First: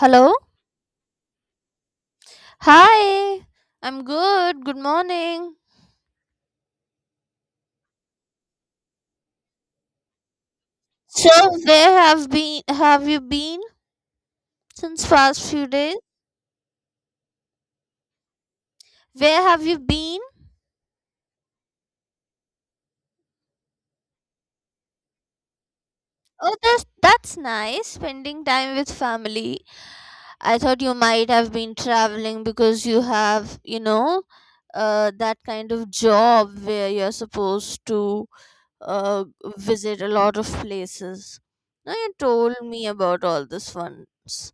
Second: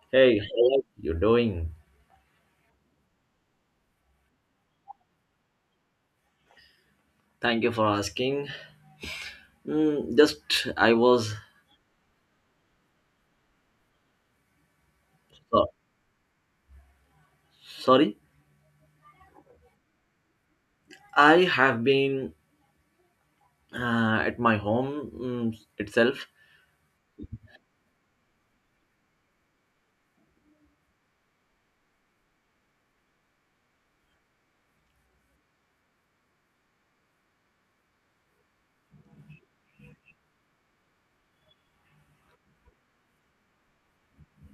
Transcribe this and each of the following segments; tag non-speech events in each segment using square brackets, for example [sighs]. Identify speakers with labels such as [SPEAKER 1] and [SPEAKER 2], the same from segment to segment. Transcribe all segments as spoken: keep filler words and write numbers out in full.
[SPEAKER 1] Hello?
[SPEAKER 2] Hey, how you doing?
[SPEAKER 1] Hi. I'm good. Good morning.
[SPEAKER 2] Thank you for asking. Mm, just I was
[SPEAKER 1] So, where have been have you been since past few
[SPEAKER 2] so-
[SPEAKER 1] days?
[SPEAKER 2] Sorry.
[SPEAKER 1] Where have you been?
[SPEAKER 2] I have been uh, at my home mm, itself.
[SPEAKER 1] Oh, that's that's nice. Spending time with family. I thought you might have been traveling because you have, you know, uh, that kind of job where you're supposed to uh, visit a lot of places. Now you told me about all this once.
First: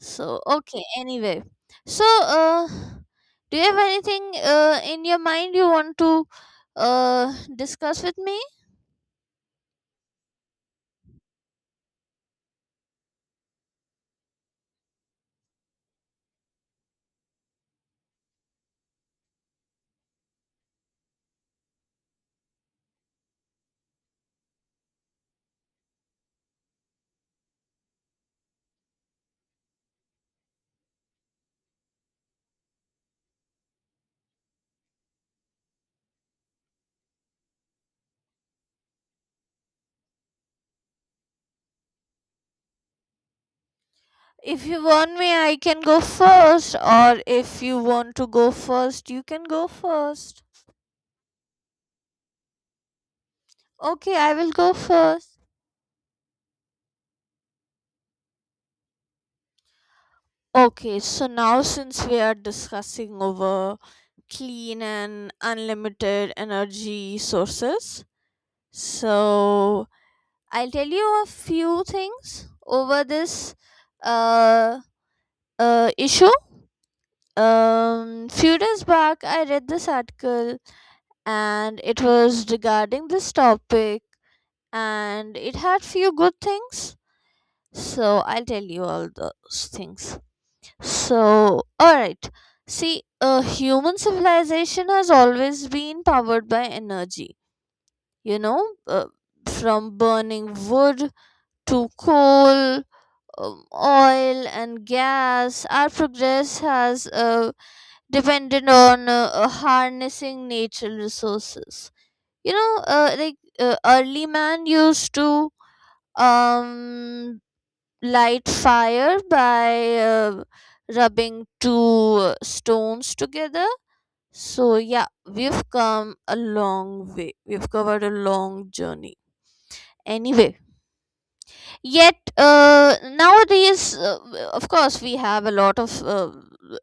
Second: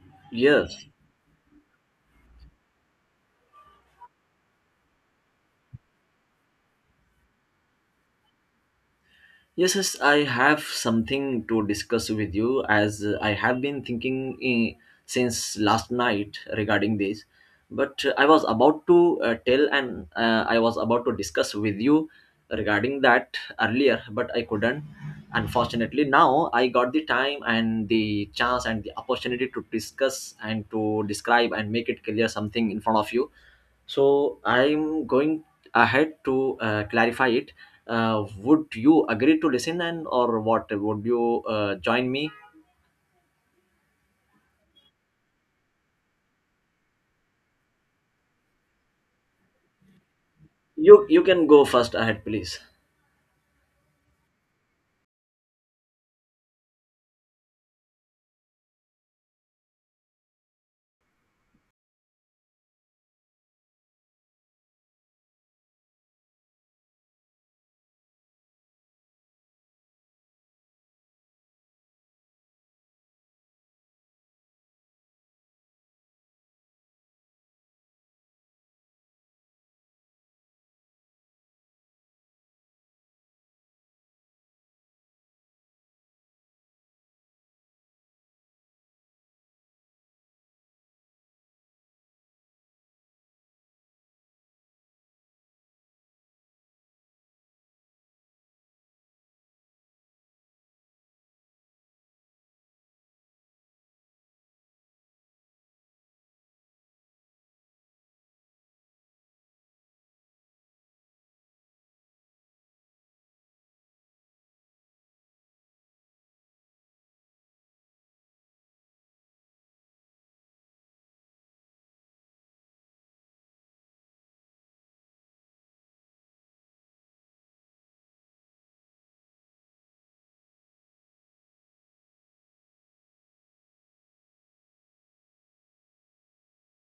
[SPEAKER 1] So okay.
[SPEAKER 2] Yes,
[SPEAKER 1] Anyway, so uh, do you have anything uh, in your mind you want to uh, discuss with me?
[SPEAKER 2] yes, yes, I have something to discuss with you as uh, I have been thinking eh, since last night regarding this. But uh, I was about to uh, tell and uh, I was about to discuss with you regarding that earlier, but I couldn't. Unfortunately, now I got the time and the chance and the opportunity to discuss and to describe and make it clear something in front of you. So I'm going ahead to uh, clarify it. Uh, would you agree to listen and or what? Would you uh, join me?
[SPEAKER 1] If you want me, I can go first, or if you want to go first, you can go first.
[SPEAKER 2] You you can go first ahead, please.
[SPEAKER 1] Okay, I will go first. Okay, so now since we are discussing over clean and unlimited energy sources, so I'll tell you a few things over this uh, uh, issue. Um, few days back, I read this article, and it was regarding this topic, and it had few good things, so I'll tell you all those things. So all right, see, uh, human civilization has always been powered by energy, you know. Uh, from burning wood to coal, um, oil and gas, our progress has uh, depended on uh, uh, harnessing natural resources, you know, uh, like uh, early man used to um light fire by uh, rubbing two uh, stones together. So, yeah, we've come a long way. We've covered a long journey. Anyway, yet uh, nowadays, uh, of course, we have a lot of uh,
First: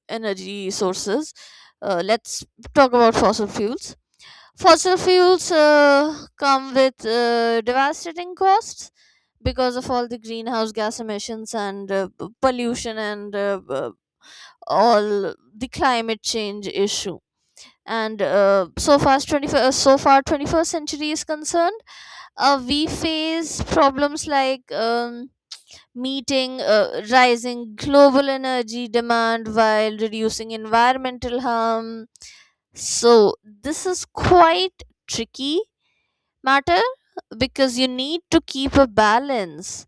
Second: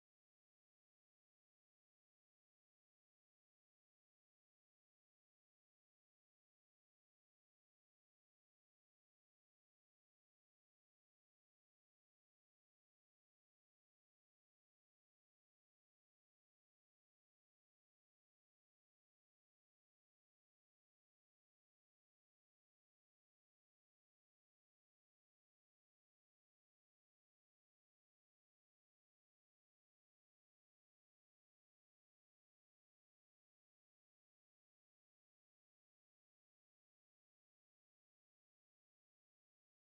[SPEAKER 1] energy sources. Uh, let's talk about fossil fuels. Fossil fuels uh, come with uh, devastating costs because of all the greenhouse gas emissions and uh, p- pollution and uh, uh, all the climate change issue. And uh, so far, as twenty-first, so far, twenty-first century is concerned, uh, we face problems like um, meeting uh, rising global energy demand while reducing environmental harm. So this is quite tricky matter, because you need to keep a balance,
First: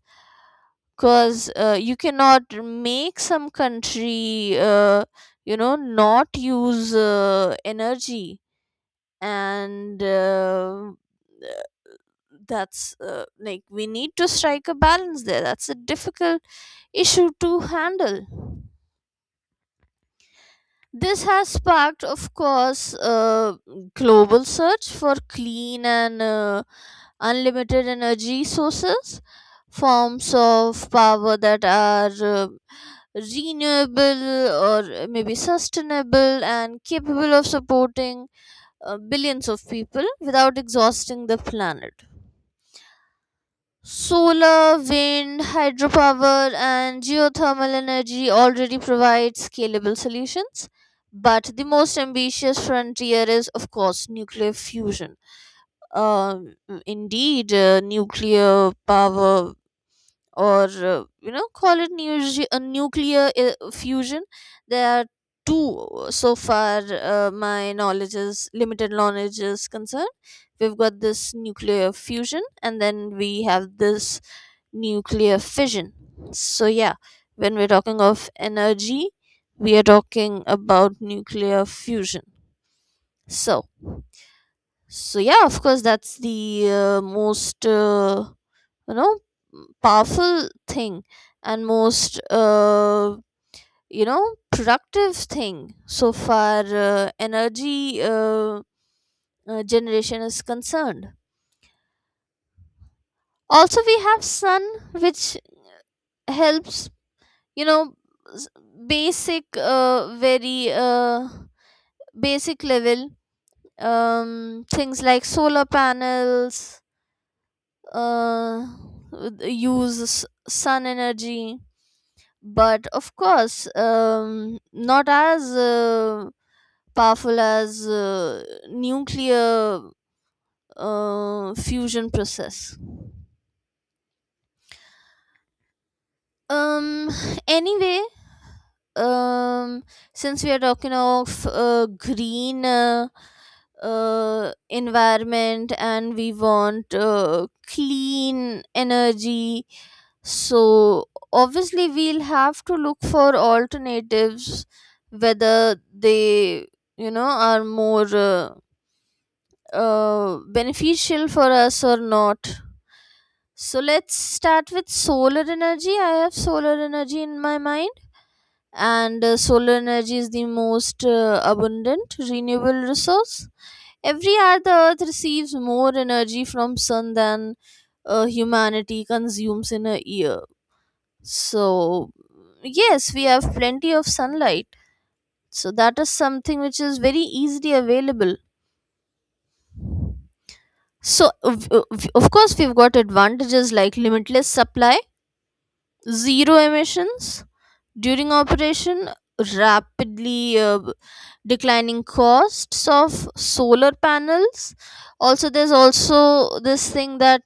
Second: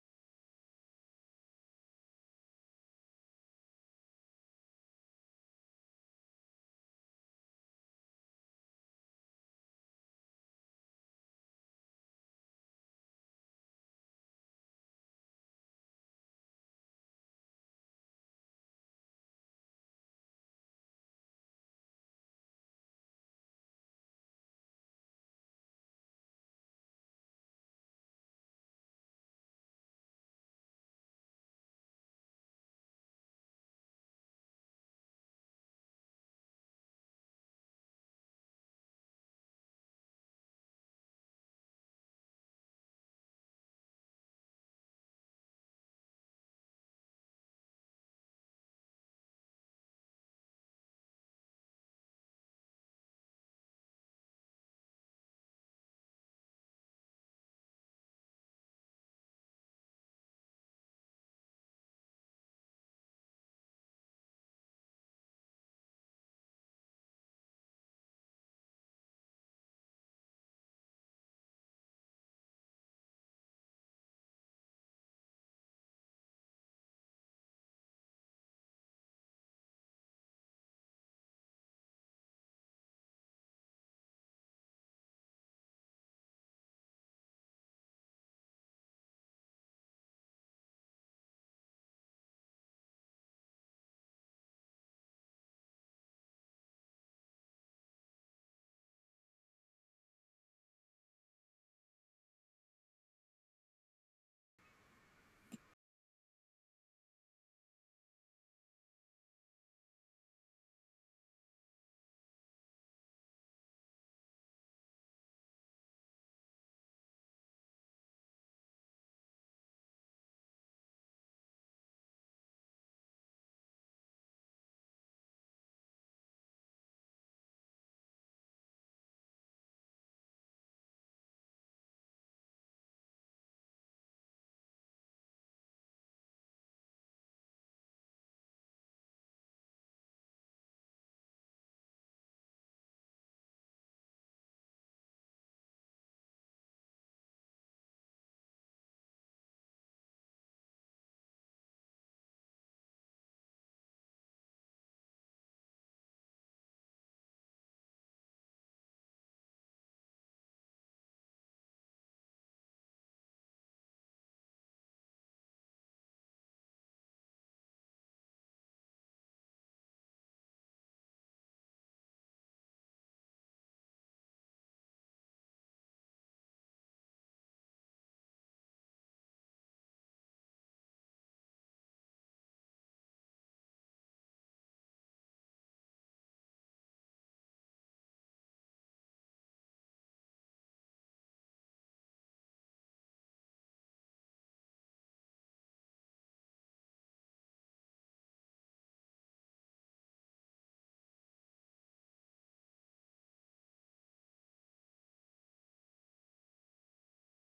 [SPEAKER 1] because uh, you cannot make some country, uh, you know, not use uh, energy. And uh, that's uh, like, we need to strike a balance there. That's a difficult issue to handle. This has sparked, of course, a global search for clean and uh, unlimited energy sources, forms of power that are uh, renewable or maybe sustainable and capable of supporting uh, billions of people without exhausting the planet. Solar, wind, hydropower, and geothermal energy already provide scalable solutions, but the most ambitious frontier is, of course, nuclear fusion. Um, Indeed, uh, nuclear power, or uh, you know, call it nu- a nuclear uh, fusion, there are two, uh, so far uh, my knowledge is limited knowledge is concerned. We've got this nuclear fusion, and then we have this nuclear fission. So yeah, when we're talking of energy, we are talking about nuclear fusion. So so yeah, of course, that's the uh, most uh, you know, powerful thing, and most uh, you know, productive thing so far uh, energy uh, uh, generation is concerned. Also we have sun, which helps, you know, s- basic, uh, very uh, basic level, um, things like solar panels uh, use s- sun energy, but of course, um, not as uh, powerful as uh, nuclear uh, fusion process. um [sighs] anyway, um since we are talking of uh, green uh, uh, environment, and we want uh, clean energy, so obviously we'll have to look for alternatives, whether they, you know, are more uh, uh, beneficial for us or not. So let's start with solar energy. I have solar energy in my mind, and uh, solar energy is the most uh, abundant renewable resource. Every year the earth receives more energy from sun than uh, humanity consumes in a year. So, yes, we have plenty of sunlight. So, that is something which is very easily available. So, of of- of course, we've got advantages like limitless supply, zero emissions during operation, rapidly uh, declining costs of solar panels. Also, there's also this thing that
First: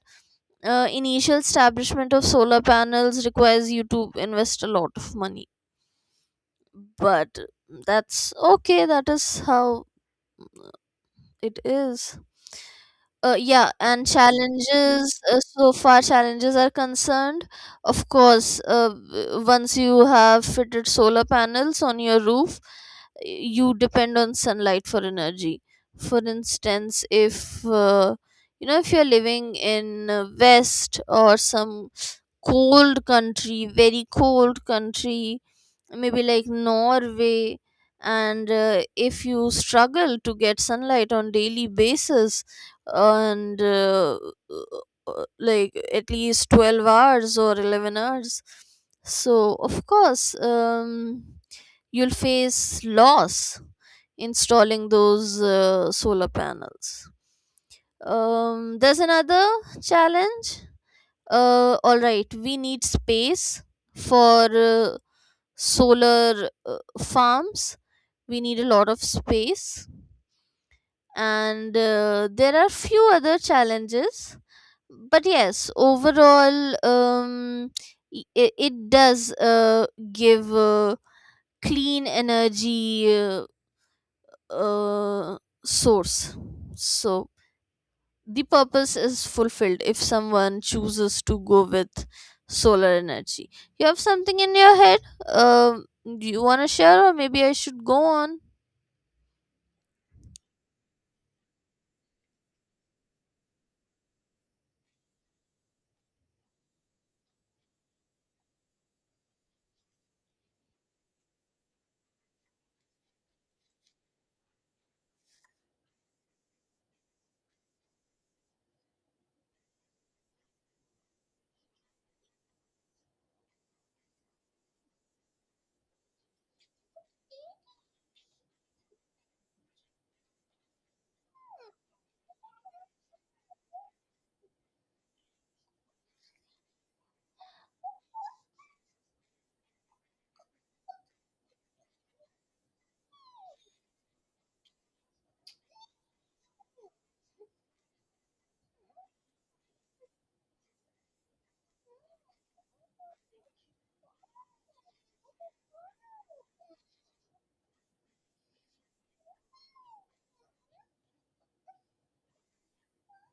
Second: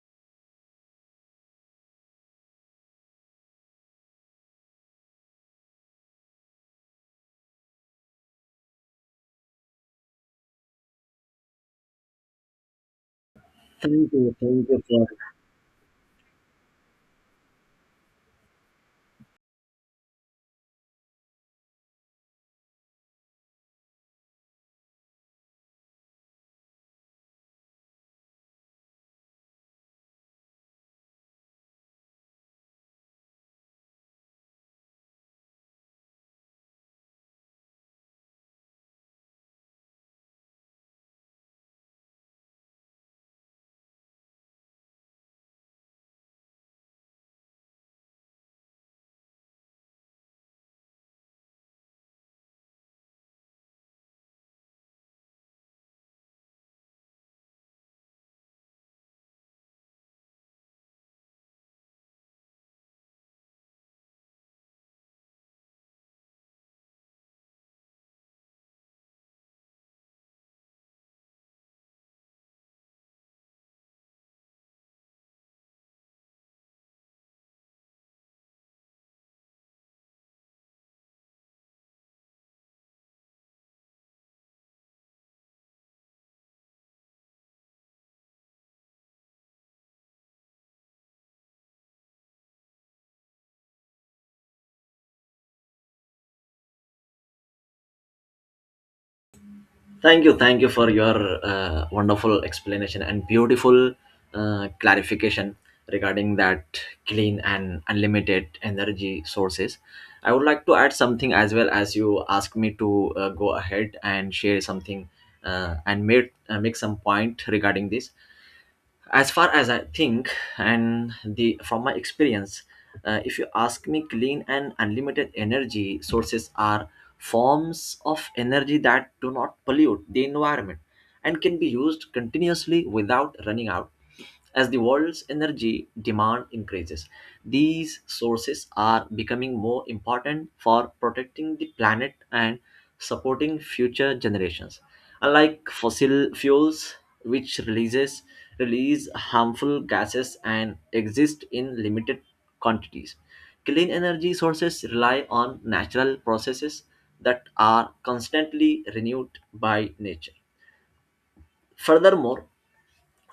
[SPEAKER 1] uh, initial establishment of solar panels requires you to invest a lot of money, but that's okay, that is how it is. Uh, yeah, and
[SPEAKER 2] Thank you. Thank you for.
[SPEAKER 1] challenges, uh, so far challenges are concerned, of course, uh, w- once you have fitted solar panels on your roof, you depend on sunlight for energy. For instance, if uh, you know, if you're living in uh, west or some cold country, very cold country, maybe like Norway. And uh, if you struggle to get sunlight on daily basis, and uh, uh, uh, like at least twelve hours or eleven hours, so of course, um, you'll face loss installing those uh, solar panels. Um, there's another challenge. Uh, all right, we need space for uh, solar uh, farms. We need a lot of space. And uh, there are few other challenges, but yes, overall, um, it, it does uh, give uh, clean energy uh, uh, source. So the purpose is fulfilled if someone chooses to go with solar energy. You have something in your head? Um, do you want to share, or maybe I should go on?
[SPEAKER 2] Thank you, thank you for your uh, wonderful explanation and beautiful uh, clarification regarding that clean and unlimited energy sources. I would like to add something as well as you asked me to uh, go ahead and share something, uh, and made, uh, make some point regarding this. As far as I think, and the from my experience, uh, if you ask me, clean and unlimited energy sources are forms of energy that do not pollute the environment and can be used continuously without running out. As the world's energy demand increases, these sources are becoming more important for protecting the planet and supporting future generations. Unlike fossil fuels, which releases release harmful gases and exist in limited quantities, clean energy sources rely on natural processes that are constantly renewed by nature. Furthermore,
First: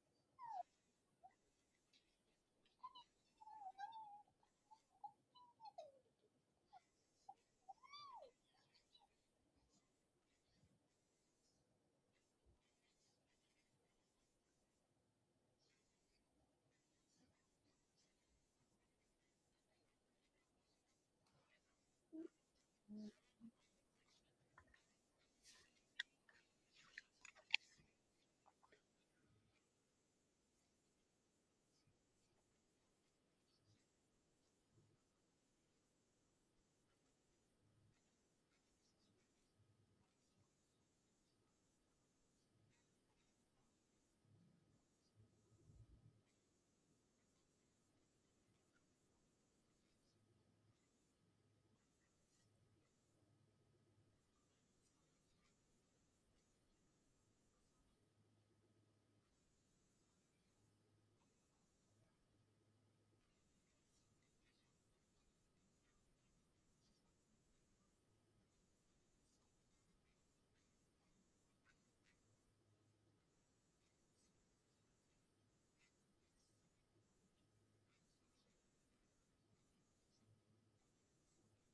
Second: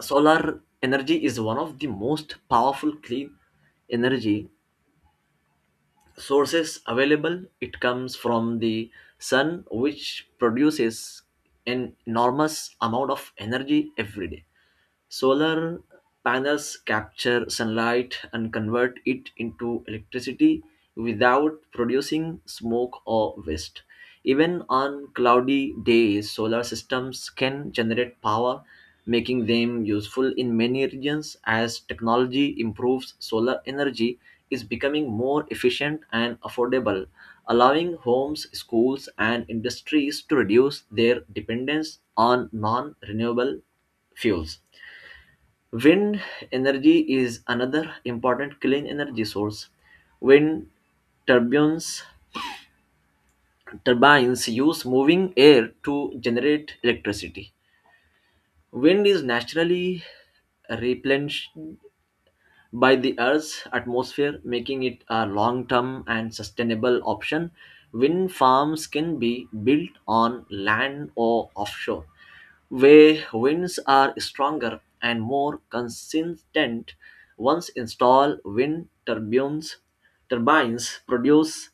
[SPEAKER 2] solar energy is one of the most powerful clean energy sources available. It comes from the sun, which produces an enormous amount of energy every day. Solar panels capture sunlight and convert it into electricity without producing smoke or waste. Even on cloudy days, solar systems can generate power, making them useful in many regions. As technology improves, solar energy is becoming more efficient and affordable, allowing homes, schools, and industries to reduce their dependence on non renewable fuels. Wind energy is another important clean energy source. Wind turbines turbines use moving air to generate electricity. Wind is naturally replenished by the Earth's atmosphere, making it a long term and sustainable option. Wind farms can be built on land or offshore, where winds are stronger and more consistent. Once installed, wind turbines, turbines produce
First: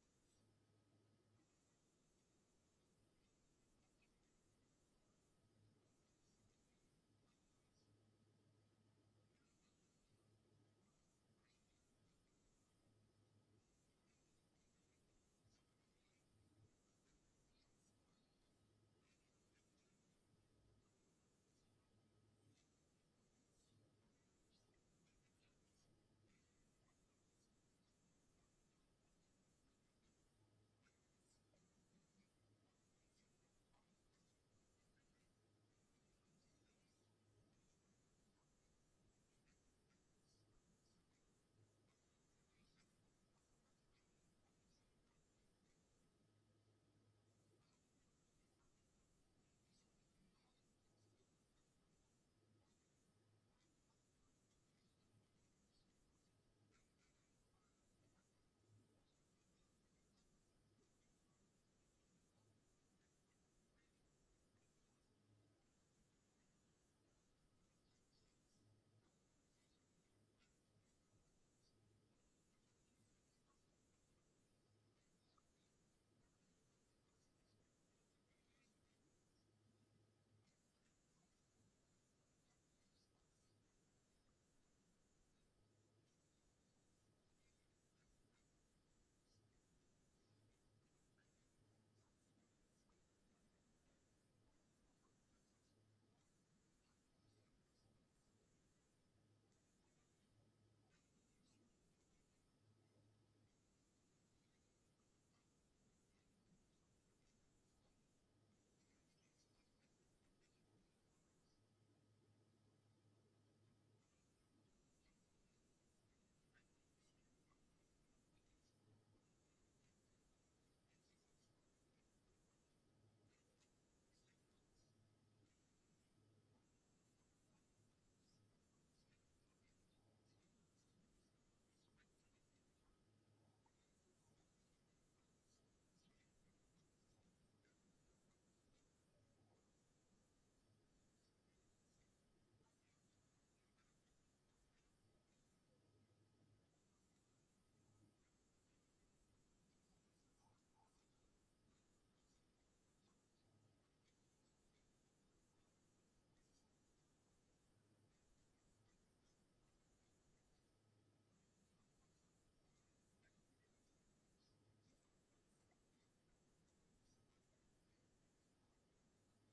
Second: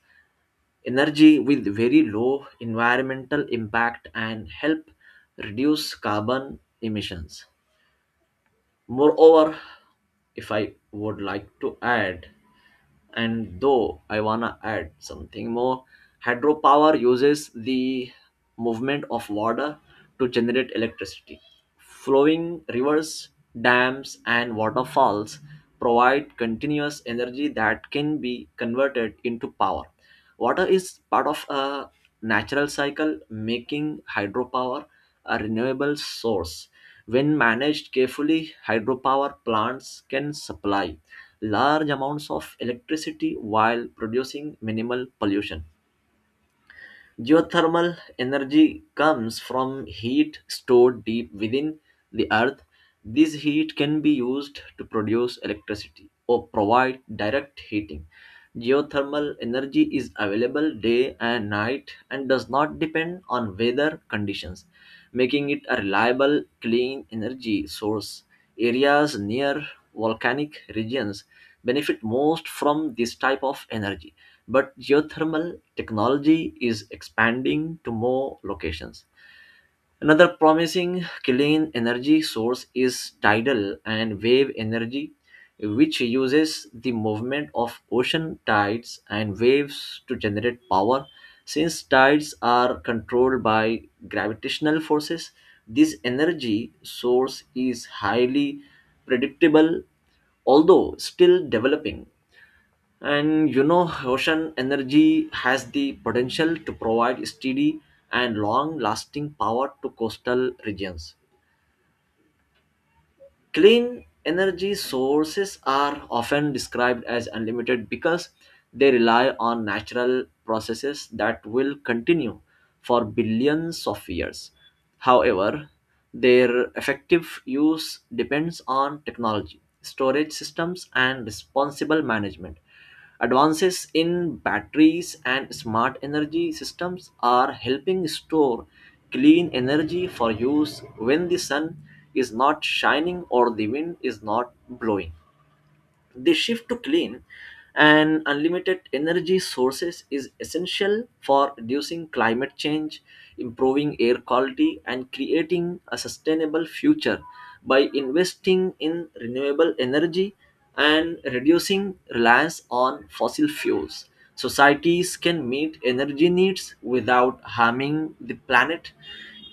[SPEAKER 2] energy with very low environmental impact and help reduce carbon emissions. Moreover, if I would like to add, and though I wanna add something more, hydropower uses the movement of water to generate electricity. Flowing rivers, dams, and waterfalls provide continuous energy that can be converted into power. Water is part of a natural cycle, making hydropower a renewable source. When managed carefully, hydropower plants can supply large amounts of electricity while producing minimal pollution. Geothermal energy comes from heat stored deep within the earth. This heat can be used to produce electricity or provide direct heating. Geothermal energy is available day and night and does not depend on weather conditions, making it a reliable, clean energy source. Areas near volcanic regions benefit most from this type of energy, but geothermal technology is expanding to more locations. Another promising clean energy source is tidal and wave energy, which uses the movement of ocean tides and waves to generate power. Since tides are controlled by gravitational forces, this energy source is highly predictable, although still developing. And you know, ocean energy has the potential to provide steady and long lasting power to coastal regions. Clean energy sources are often described as unlimited because they rely on natural processes that will continue for billions of years. However, their effective use depends on technology, storage systems, and responsible management. Advances in batteries and smart energy systems are helping store clean energy for use when the sun is not shining or the wind is not blowing. The shift to clean and unlimited energy sources is essential for reducing climate change, improving air quality, and creating a sustainable future. By investing in renewable energy and reducing reliance on fossil fuels, societies can meet energy needs without harming the planet.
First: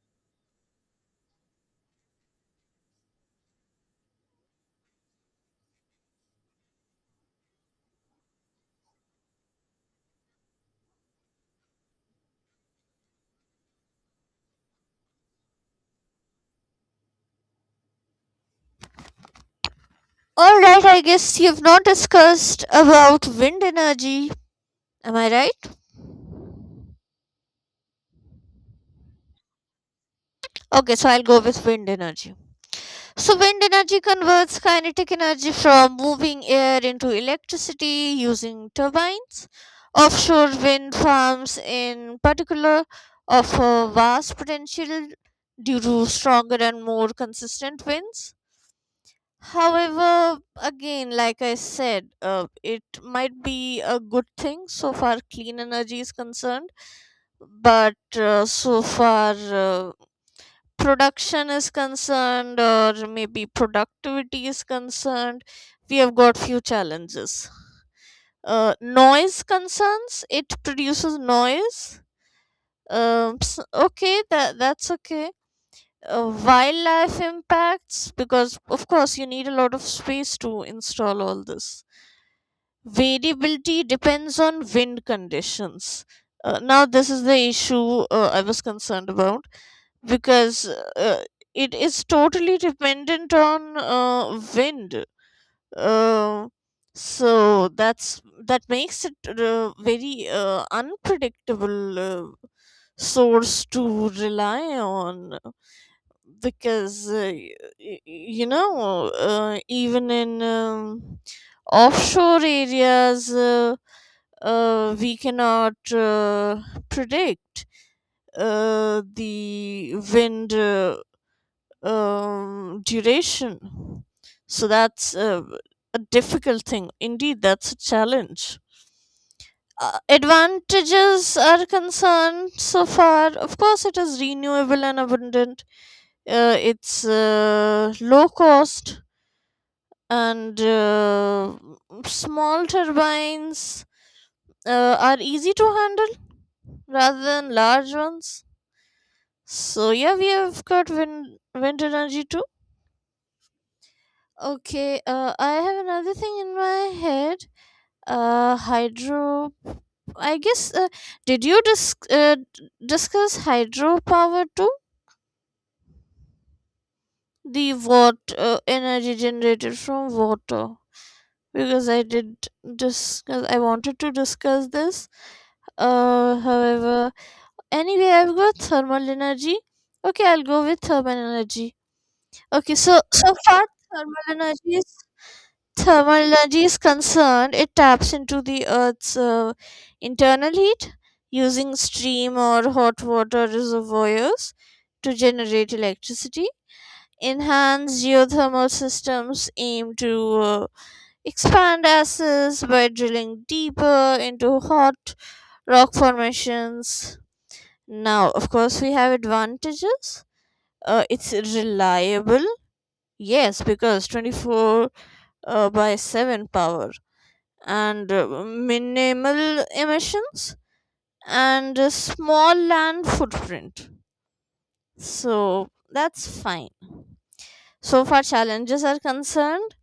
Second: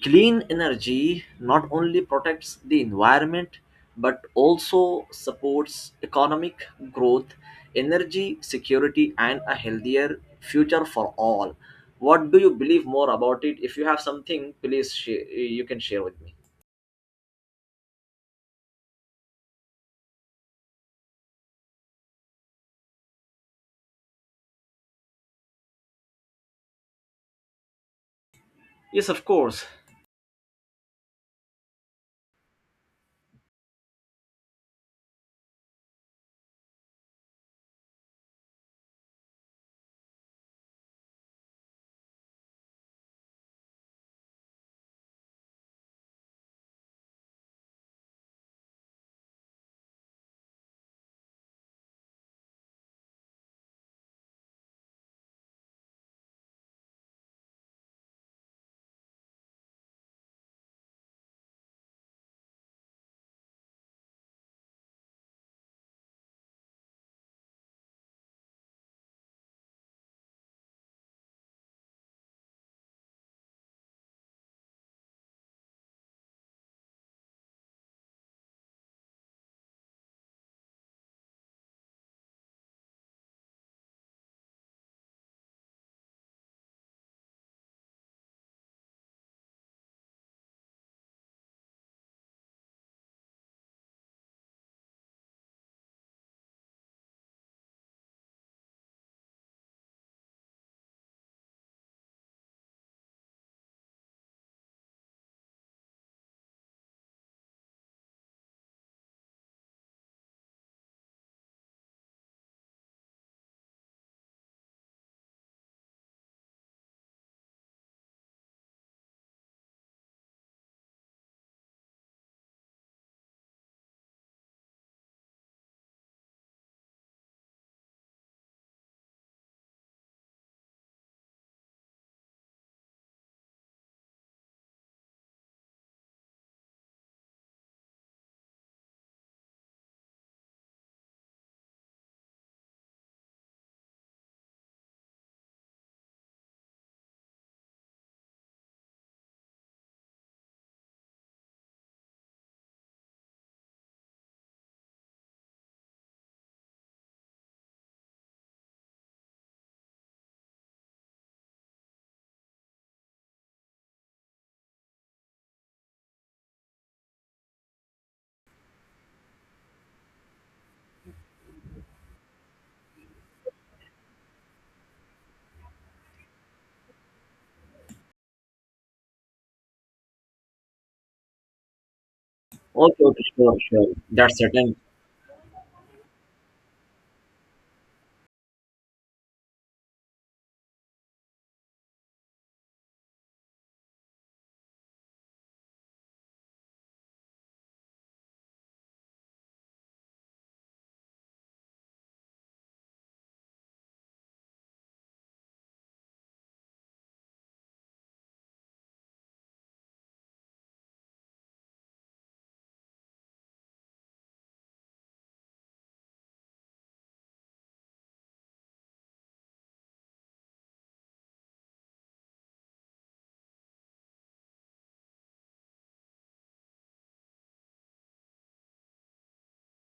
[SPEAKER 2] Clean energy not only protects the environment, but also supports economic growth, energy security, and a healthier future for all. What do you believe more about it? If you have something, please share. You can share with me.
[SPEAKER 1] All right, I guess you've not discussed about wind energy. Am I right?
[SPEAKER 2] Yes, of course.
[SPEAKER 1] Okay, so I'll go with wind energy. So, wind energy converts kinetic energy from moving air into electricity using turbines. Offshore wind farms, in particular, offer vast potential due to stronger and more consistent winds. However, again, like I said, uh, it might be a good thing so far clean energy is concerned, but uh, so far uh, production is concerned or maybe productivity is concerned, we have got few challenges. Uh, noise concerns, it produces noise. Um, s- okay, that that's okay. Uh, wildlife impacts, because of course, you need a lot of space to install all this. Variability depends on wind conditions. Uh, now, this is the issue uh, I was concerned about, because uh, it is totally dependent on uh, wind. Uh, so that's that makes it uh, very uh, unpredictable uh, source to rely on, because uh, y- y- you know, uh, even in um, offshore areas, uh, uh, we cannot uh, predict uh, the wind uh, um, duration. So that's uh, a difficult thing indeed. That's a challenge. Uh, advantages are concerned, so far, of course, it is renewable and abundant. Uh, it's uh, low cost, and uh, small turbines uh, are easy to handle rather than large ones. So yeah, we have got wind, wind energy too. Okay, uh, I have another thing in my head. Uh, hydro. I guess. Uh, did you dis- uh, d- discuss hydropower too? The water uh, energy generated from water. Because I did discuss. I wanted to discuss this. Uh, however, anyway, I've got thermal energy. Okay, I'll go with thermal energy. Okay, so
[SPEAKER 2] Okay, okay,
[SPEAKER 1] so
[SPEAKER 2] sure,
[SPEAKER 1] far
[SPEAKER 2] sure.
[SPEAKER 1] thermal
[SPEAKER 2] That's
[SPEAKER 1] energy
[SPEAKER 2] certain.
[SPEAKER 1] is, Thermology is concerned, it taps into the Earth's uh, internal heat using steam or hot water reservoirs to generate electricity. Enhanced geothermal systems aim to uh, expand access by drilling deeper into hot rock formations. Now, of course, we have advantages. Uh, it's reliable, yes, because twenty-four uh, by seven power, and uh, minimal emissions, and a small land footprint. So that's fine. So far, challenges are concerned,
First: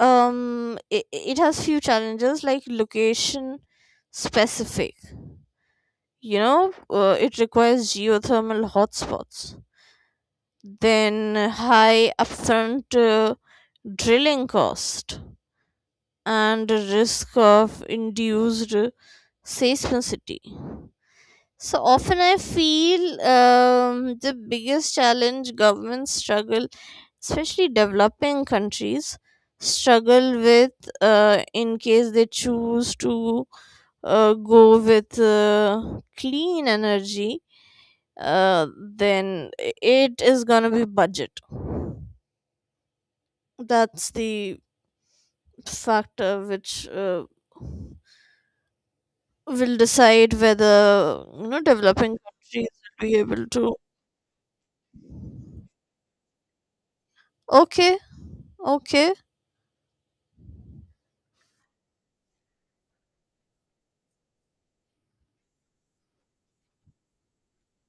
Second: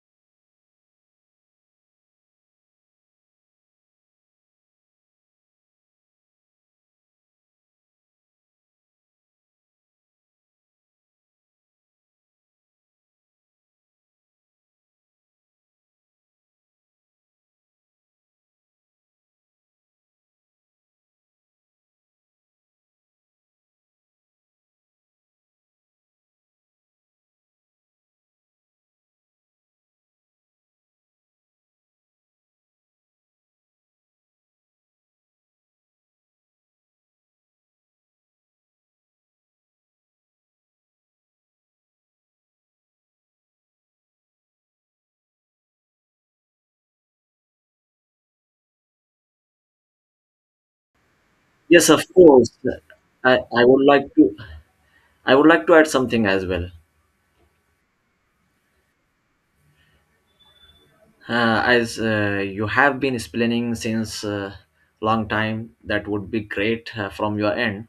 [SPEAKER 1] um, it, it has few challenges like location specific. You know, uh, it requires geothermal hotspots, then high upfront uh, drilling cost, and risk of induced uh, seismicity. So often I feel, um, the biggest challenge governments struggle, especially developing countries, struggle with, uh, in case they choose to uh, go with uh, clean energy, uh, then it is going to be budget. That's the factor which uh, will decide whether, you know,
[SPEAKER 2] Yes, of
[SPEAKER 1] developing
[SPEAKER 2] course.
[SPEAKER 1] countries will be
[SPEAKER 2] I,
[SPEAKER 1] able
[SPEAKER 2] I
[SPEAKER 1] to.
[SPEAKER 2] would like to I would like to add something as well.
[SPEAKER 1] Okay, okay.
[SPEAKER 2] Uh, as uh, you have been explaining since uh, long time, that would be great uh, from your end.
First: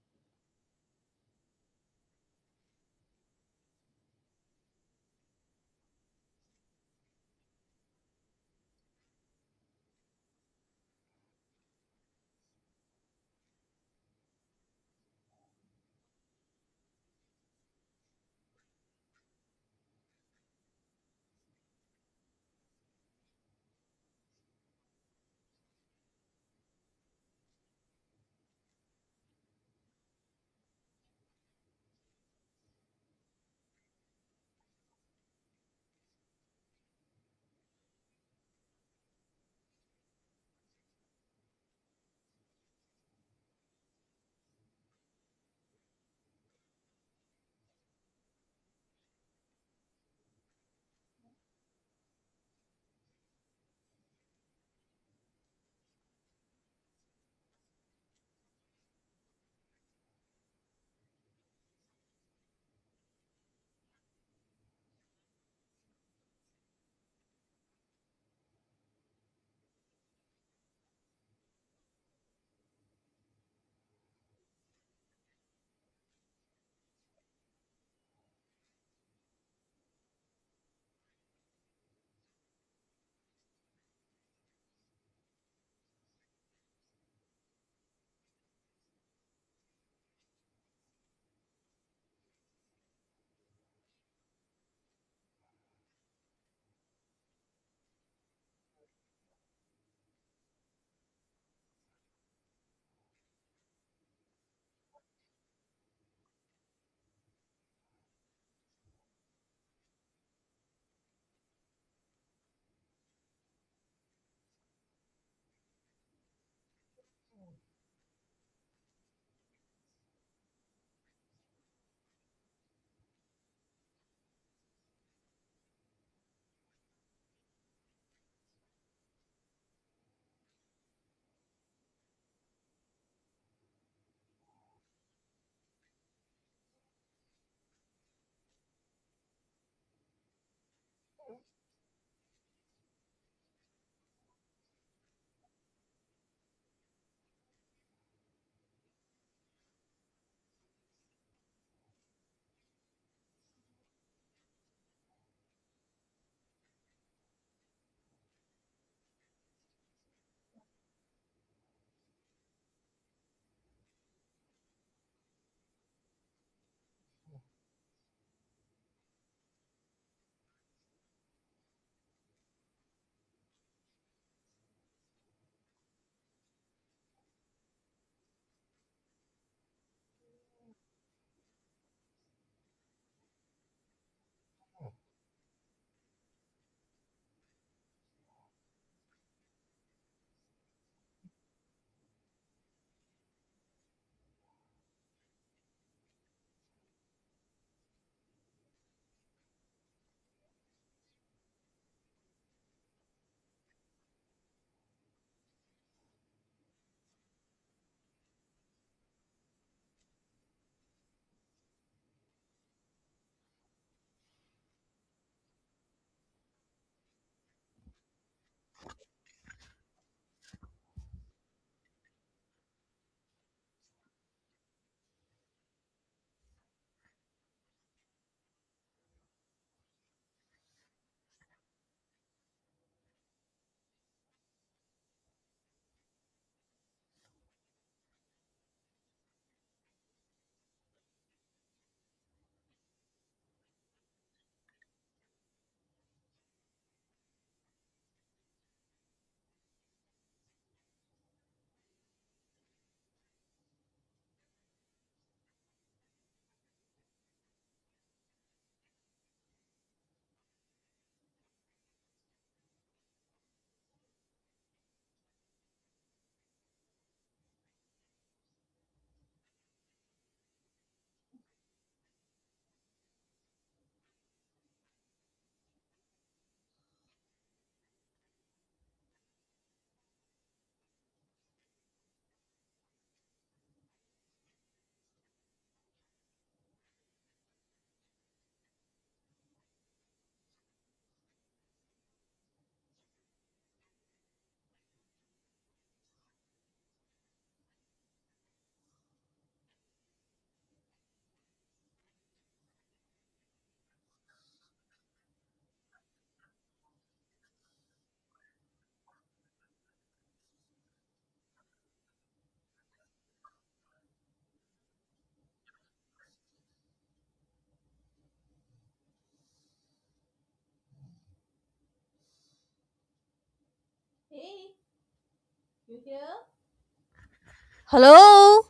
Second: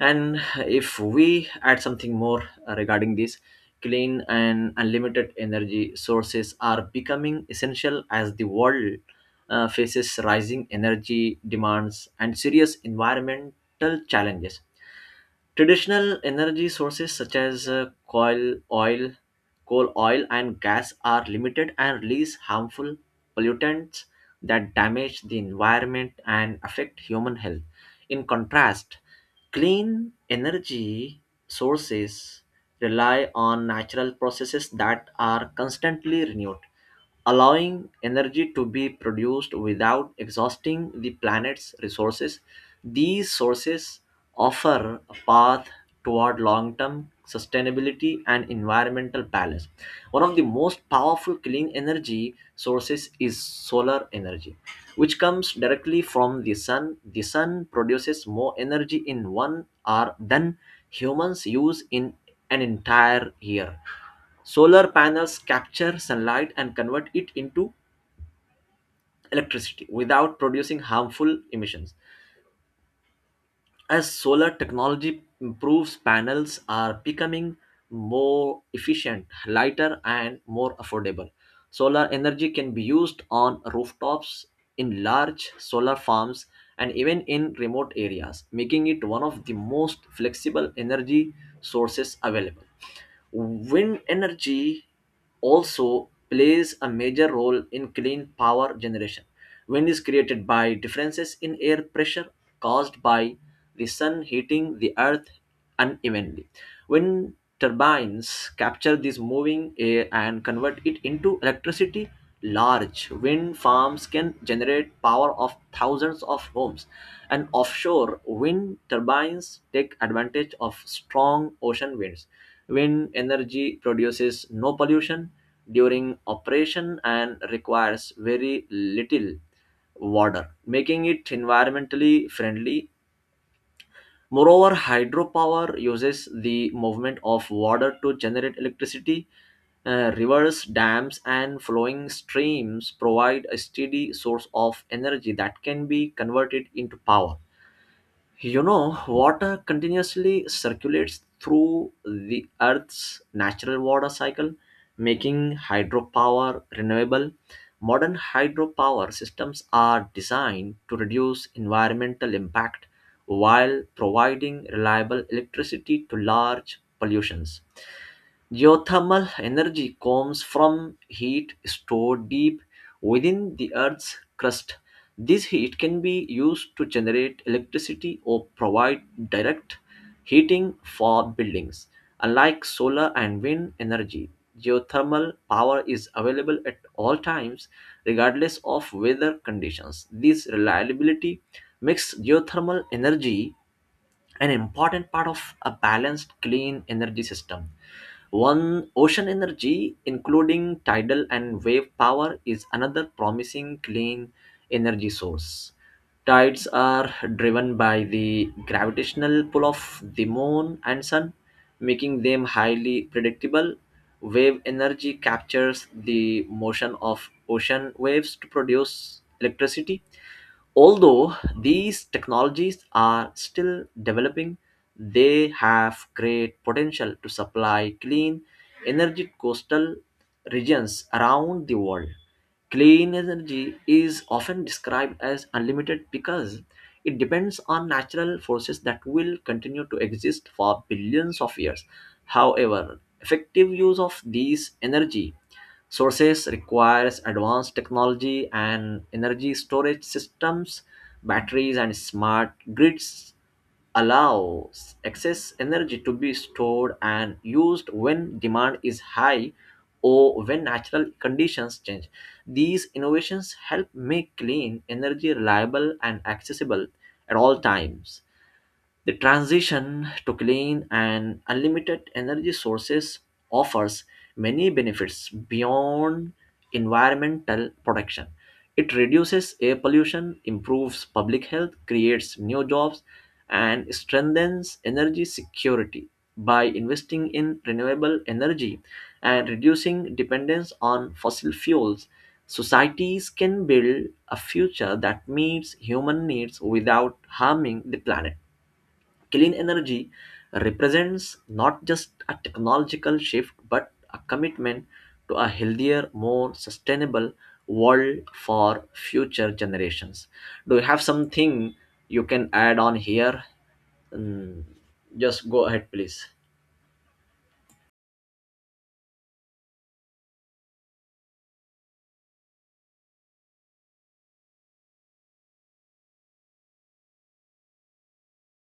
[SPEAKER 2] And if we add something more uh, regarding this, clean and unlimited energy sources are becoming essential as the world uh, faces rising energy demands and serious environmental challenges. Traditional energy sources, such as uh, coal, oil, coal, oil, and gas, are limited and release harmful pollutants that damage the environment and affect human health. In contrast, clean energy sources rely on natural processes that are constantly renewed, allowing energy to be produced without exhausting the planet's resources. These sources offer a path toward long term sustainability and environmental balance. One of the most powerful clean energy sources is solar energy, which comes directly from the sun. The sun produces more energy in one hour than humans use in an entire year. Solar panels capture sunlight and convert it into electricity without producing harmful emissions. As solar technology improves, panels are becoming more efficient, lighter, and more affordable. Solar energy can be used on rooftops, in large solar farms, and even in remote areas, making it one of the most flexible energy sources available. Wind energy also plays a major role in clean power generation. Wind is created by differences in air pressure caused by the sun heating the earth unevenly. Wind turbines capture this moving air and convert it into electricity. Large wind farms can generate power of thousands of homes, and offshore wind turbines take advantage of strong ocean winds. Wind energy produces no pollution during operation and requires very little water, making it environmentally friendly. Moreover, hydropower uses the movement of water to generate electricity. Uh, rivers, dams, and flowing streams provide a steady source of energy that can be converted into power. You know, water continuously circulates through the Earth's natural water cycle, making hydropower renewable. Modern hydropower systems are designed to reduce environmental impact while providing reliable electricity to large pollutions. Geothermal energy comes from heat stored deep within the Earth's crust. This heat can be used to generate electricity or provide direct heating for buildings. Unlike solar and wind energy, geothermal power is available at all times, regardless of weather conditions. This reliability makes geothermal energy an important part of a balanced, clean energy system. One ocean energy, including tidal and wave power, is another promising clean energy source. Tides are driven by the gravitational pull of the moon and sun, making them highly predictable. Wave energy captures the motion of ocean waves to produce electricity. Although these technologies are still developing, they have great potential to supply clean energy coastal regions around the world. Clean energy is often described as unlimited because it depends on natural forces that will continue to exist for billions of years. However, effective use of these energy sources requires advanced technology and energy storage systems. Batteries and smart grids allows excess energy to be stored and used when demand is high or when natural conditions change. These innovations help make clean energy reliable and accessible at all times. The transition to clean and unlimited energy sources offers many benefits beyond environmental protection. It reduces air pollution, improves public health, creates new jobs, and strengthens energy security. By investing in renewable energy and reducing dependence on fossil fuels, societies can build a future that meets human needs without harming the planet. Clean energy represents not just a technological shift, but a commitment to a healthier, more sustainable world for future generations. Do you have something you can add on here? Mm, just go ahead, please.
[SPEAKER 1] Hey, you here? Hello?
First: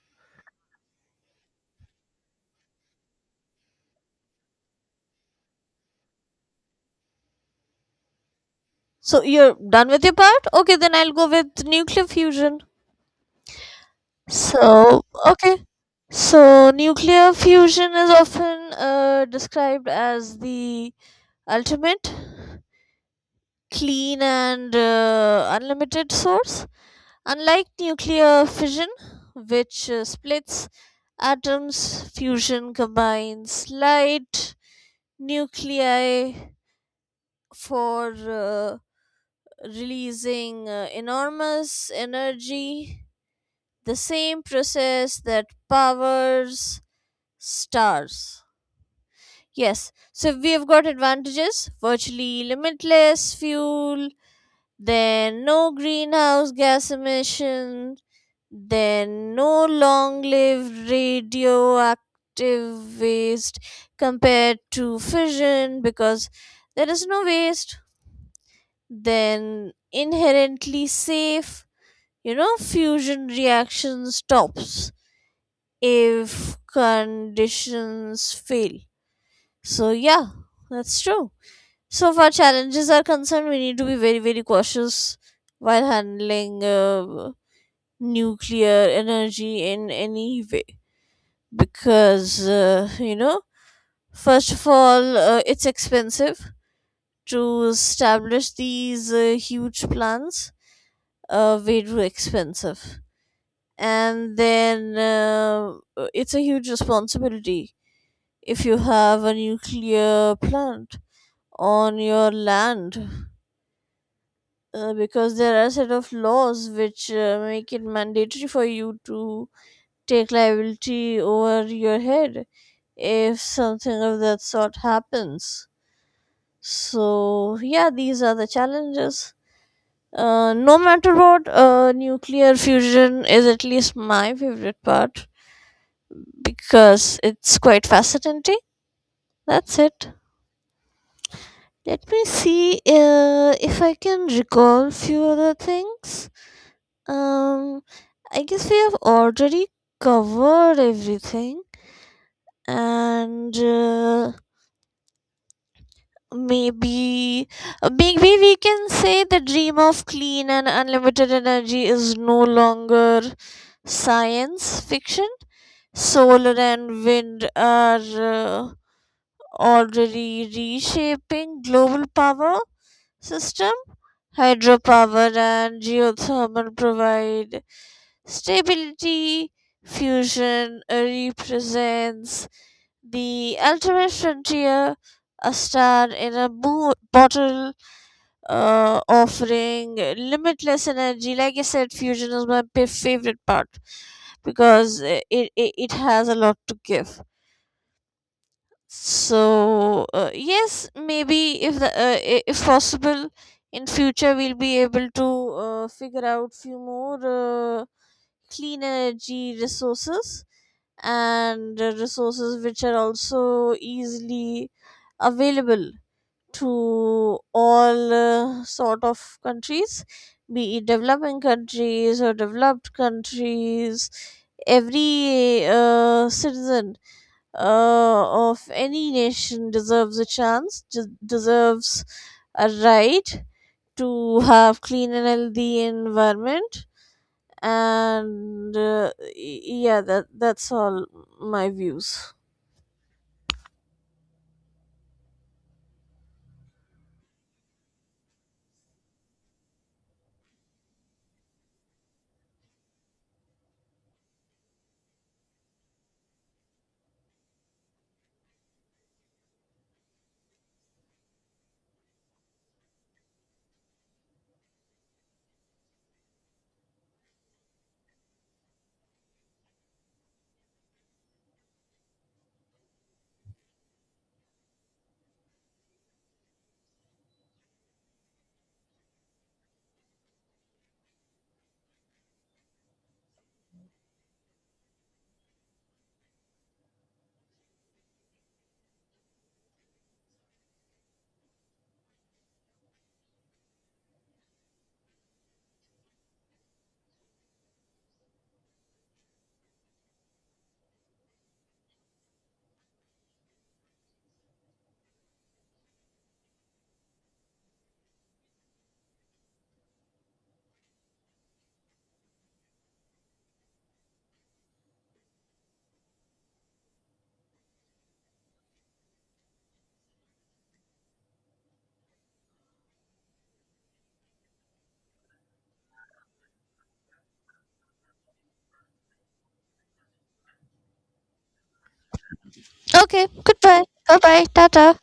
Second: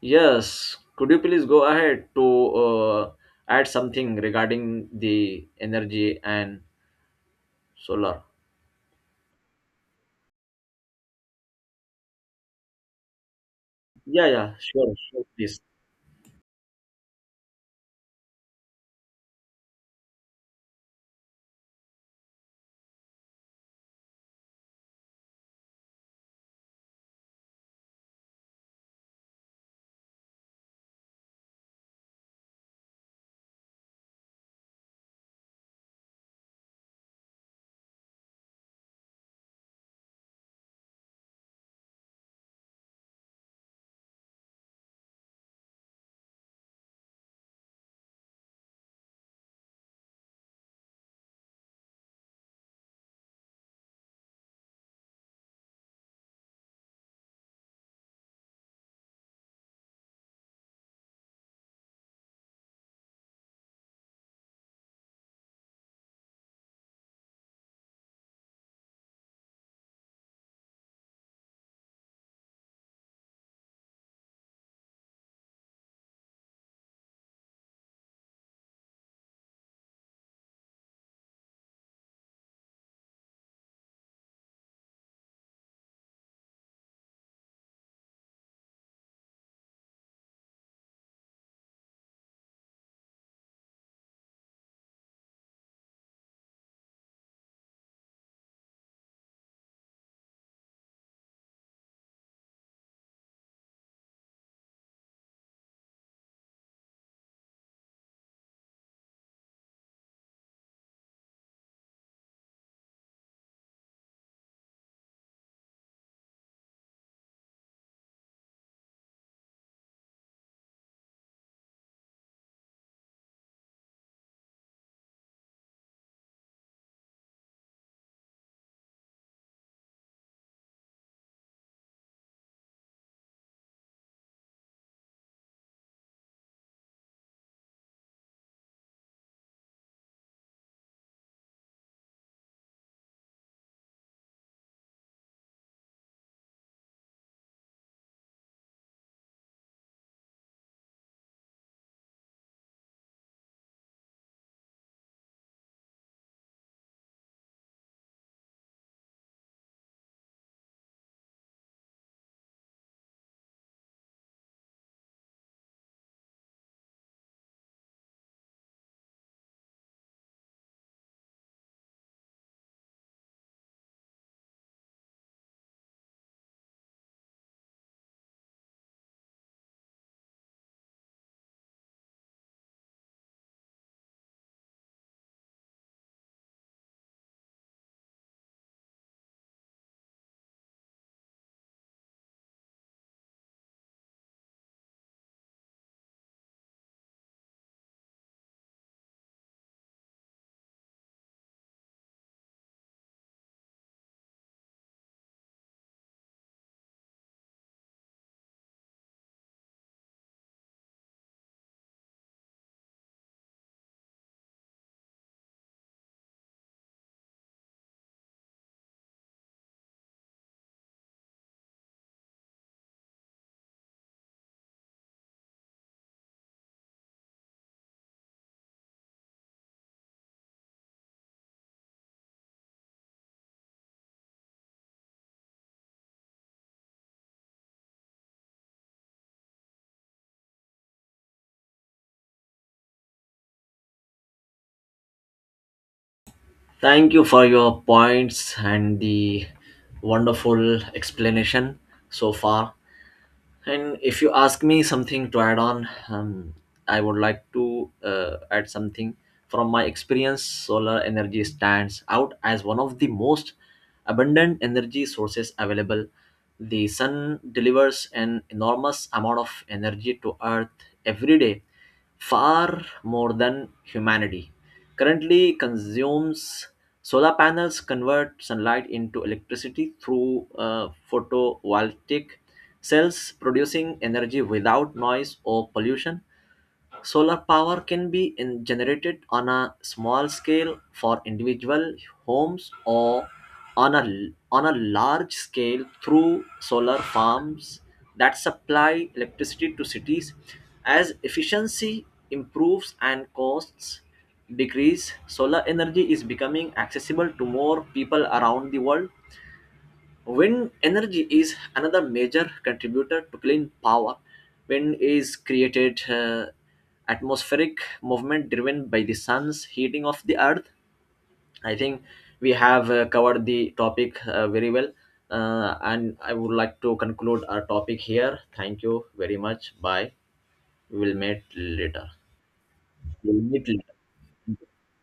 [SPEAKER 2] Yes, could you please go ahead to uh, add something regarding the energy and solar?
[SPEAKER 1] So you're done with your part? Okay, then I'll go with nuclear fusion.
[SPEAKER 2] Yeah, yeah, sure,
[SPEAKER 1] So,
[SPEAKER 2] sure, please.
[SPEAKER 1] okay. So, nuclear fusion is often uh, described as the ultimate clean and uh, unlimited source. Unlike nuclear fission, which uh, splits atoms, fusion combines light nuclei for uh, releasing uh, enormous energy, the same process that powers stars. Yes, so we've got advantages: virtually limitless fuel, then no greenhouse gas emission, then no long lived radioactive waste compared to fission, because there is no waste, then inherently safe, you know, fusion reaction stops if conditions fail. So yeah, that's true. So far challenges are concerned, we need to be very very cautious while handling uh, nuclear energy in any way. Because uh, you know, first of all, uh, it's expensive to establish these uh, huge plants. Uh, way too expensive. And then, uh, uh, it's a huge responsibility if you have a nuclear plant on your land. Uh, because there are a set of laws which uh, make it mandatory for you to take liability over your head if something of that sort happens. So yeah, these are the challenges. Uh, no matter what, uh, nuclear fusion is at least my favorite part because it's quite fascinating. That's it. Let me see uh, if I can recall few other things. Um, I guess we have already covered everything, and uh, maybe uh, maybe we can say the dream of clean and unlimited energy is no longer science fiction. Solar and wind are. Uh, Already reshaping global power system. Hydropower and geothermal provide stability. Fusion represents the ultimate frontier, a star in a bo- bottle, uh, offering limitless energy. Like I said, fusion is my p- favorite part because, uh, it, it, it has a lot to give. So uh, yes, maybe if the, uh, i- if possible, in future we'll be able to uh, figure out few more uh, clean energy resources, and uh, resources which are also easily available to all uh, sort of countries, be it developing countries or developed countries. Every uh, citizen uh, of any nation deserves a chance, de- deserves a right to have clean and healthy environment. And uh, y- yeah, that that's all my views.
[SPEAKER 2] Thank you for your points and the wonderful explanation so far. And if you ask me something to add on, um, I would like to uh, add something. From my experience, solar energy stands out as one of the most abundant energy sources available. The sun delivers an enormous amount of energy to Earth every day, far more than humanity currently consumes. Solar panels convert sunlight into electricity through uh, photovoltaic cells, producing energy without noise or pollution. Solar power can be in- generated on a small scale for individual homes, or on a on a large scale through solar farms that supply electricity to cities. As efficiency improves and costs decrease, solar energy is becoming accessible to more people around the world. Wind energy is another major contributor to clean power. Wind is created uh, atmospheric movement driven by the sun's heating of the earth. I think we have uh, covered the topic uh, very well. Uh, and I would like to conclude our topic here. Thank you very much. Bye. We will meet later.
[SPEAKER 1] Okay,
[SPEAKER 2] We'll meet later.
[SPEAKER 1] goodbye. Bye bye. Tata.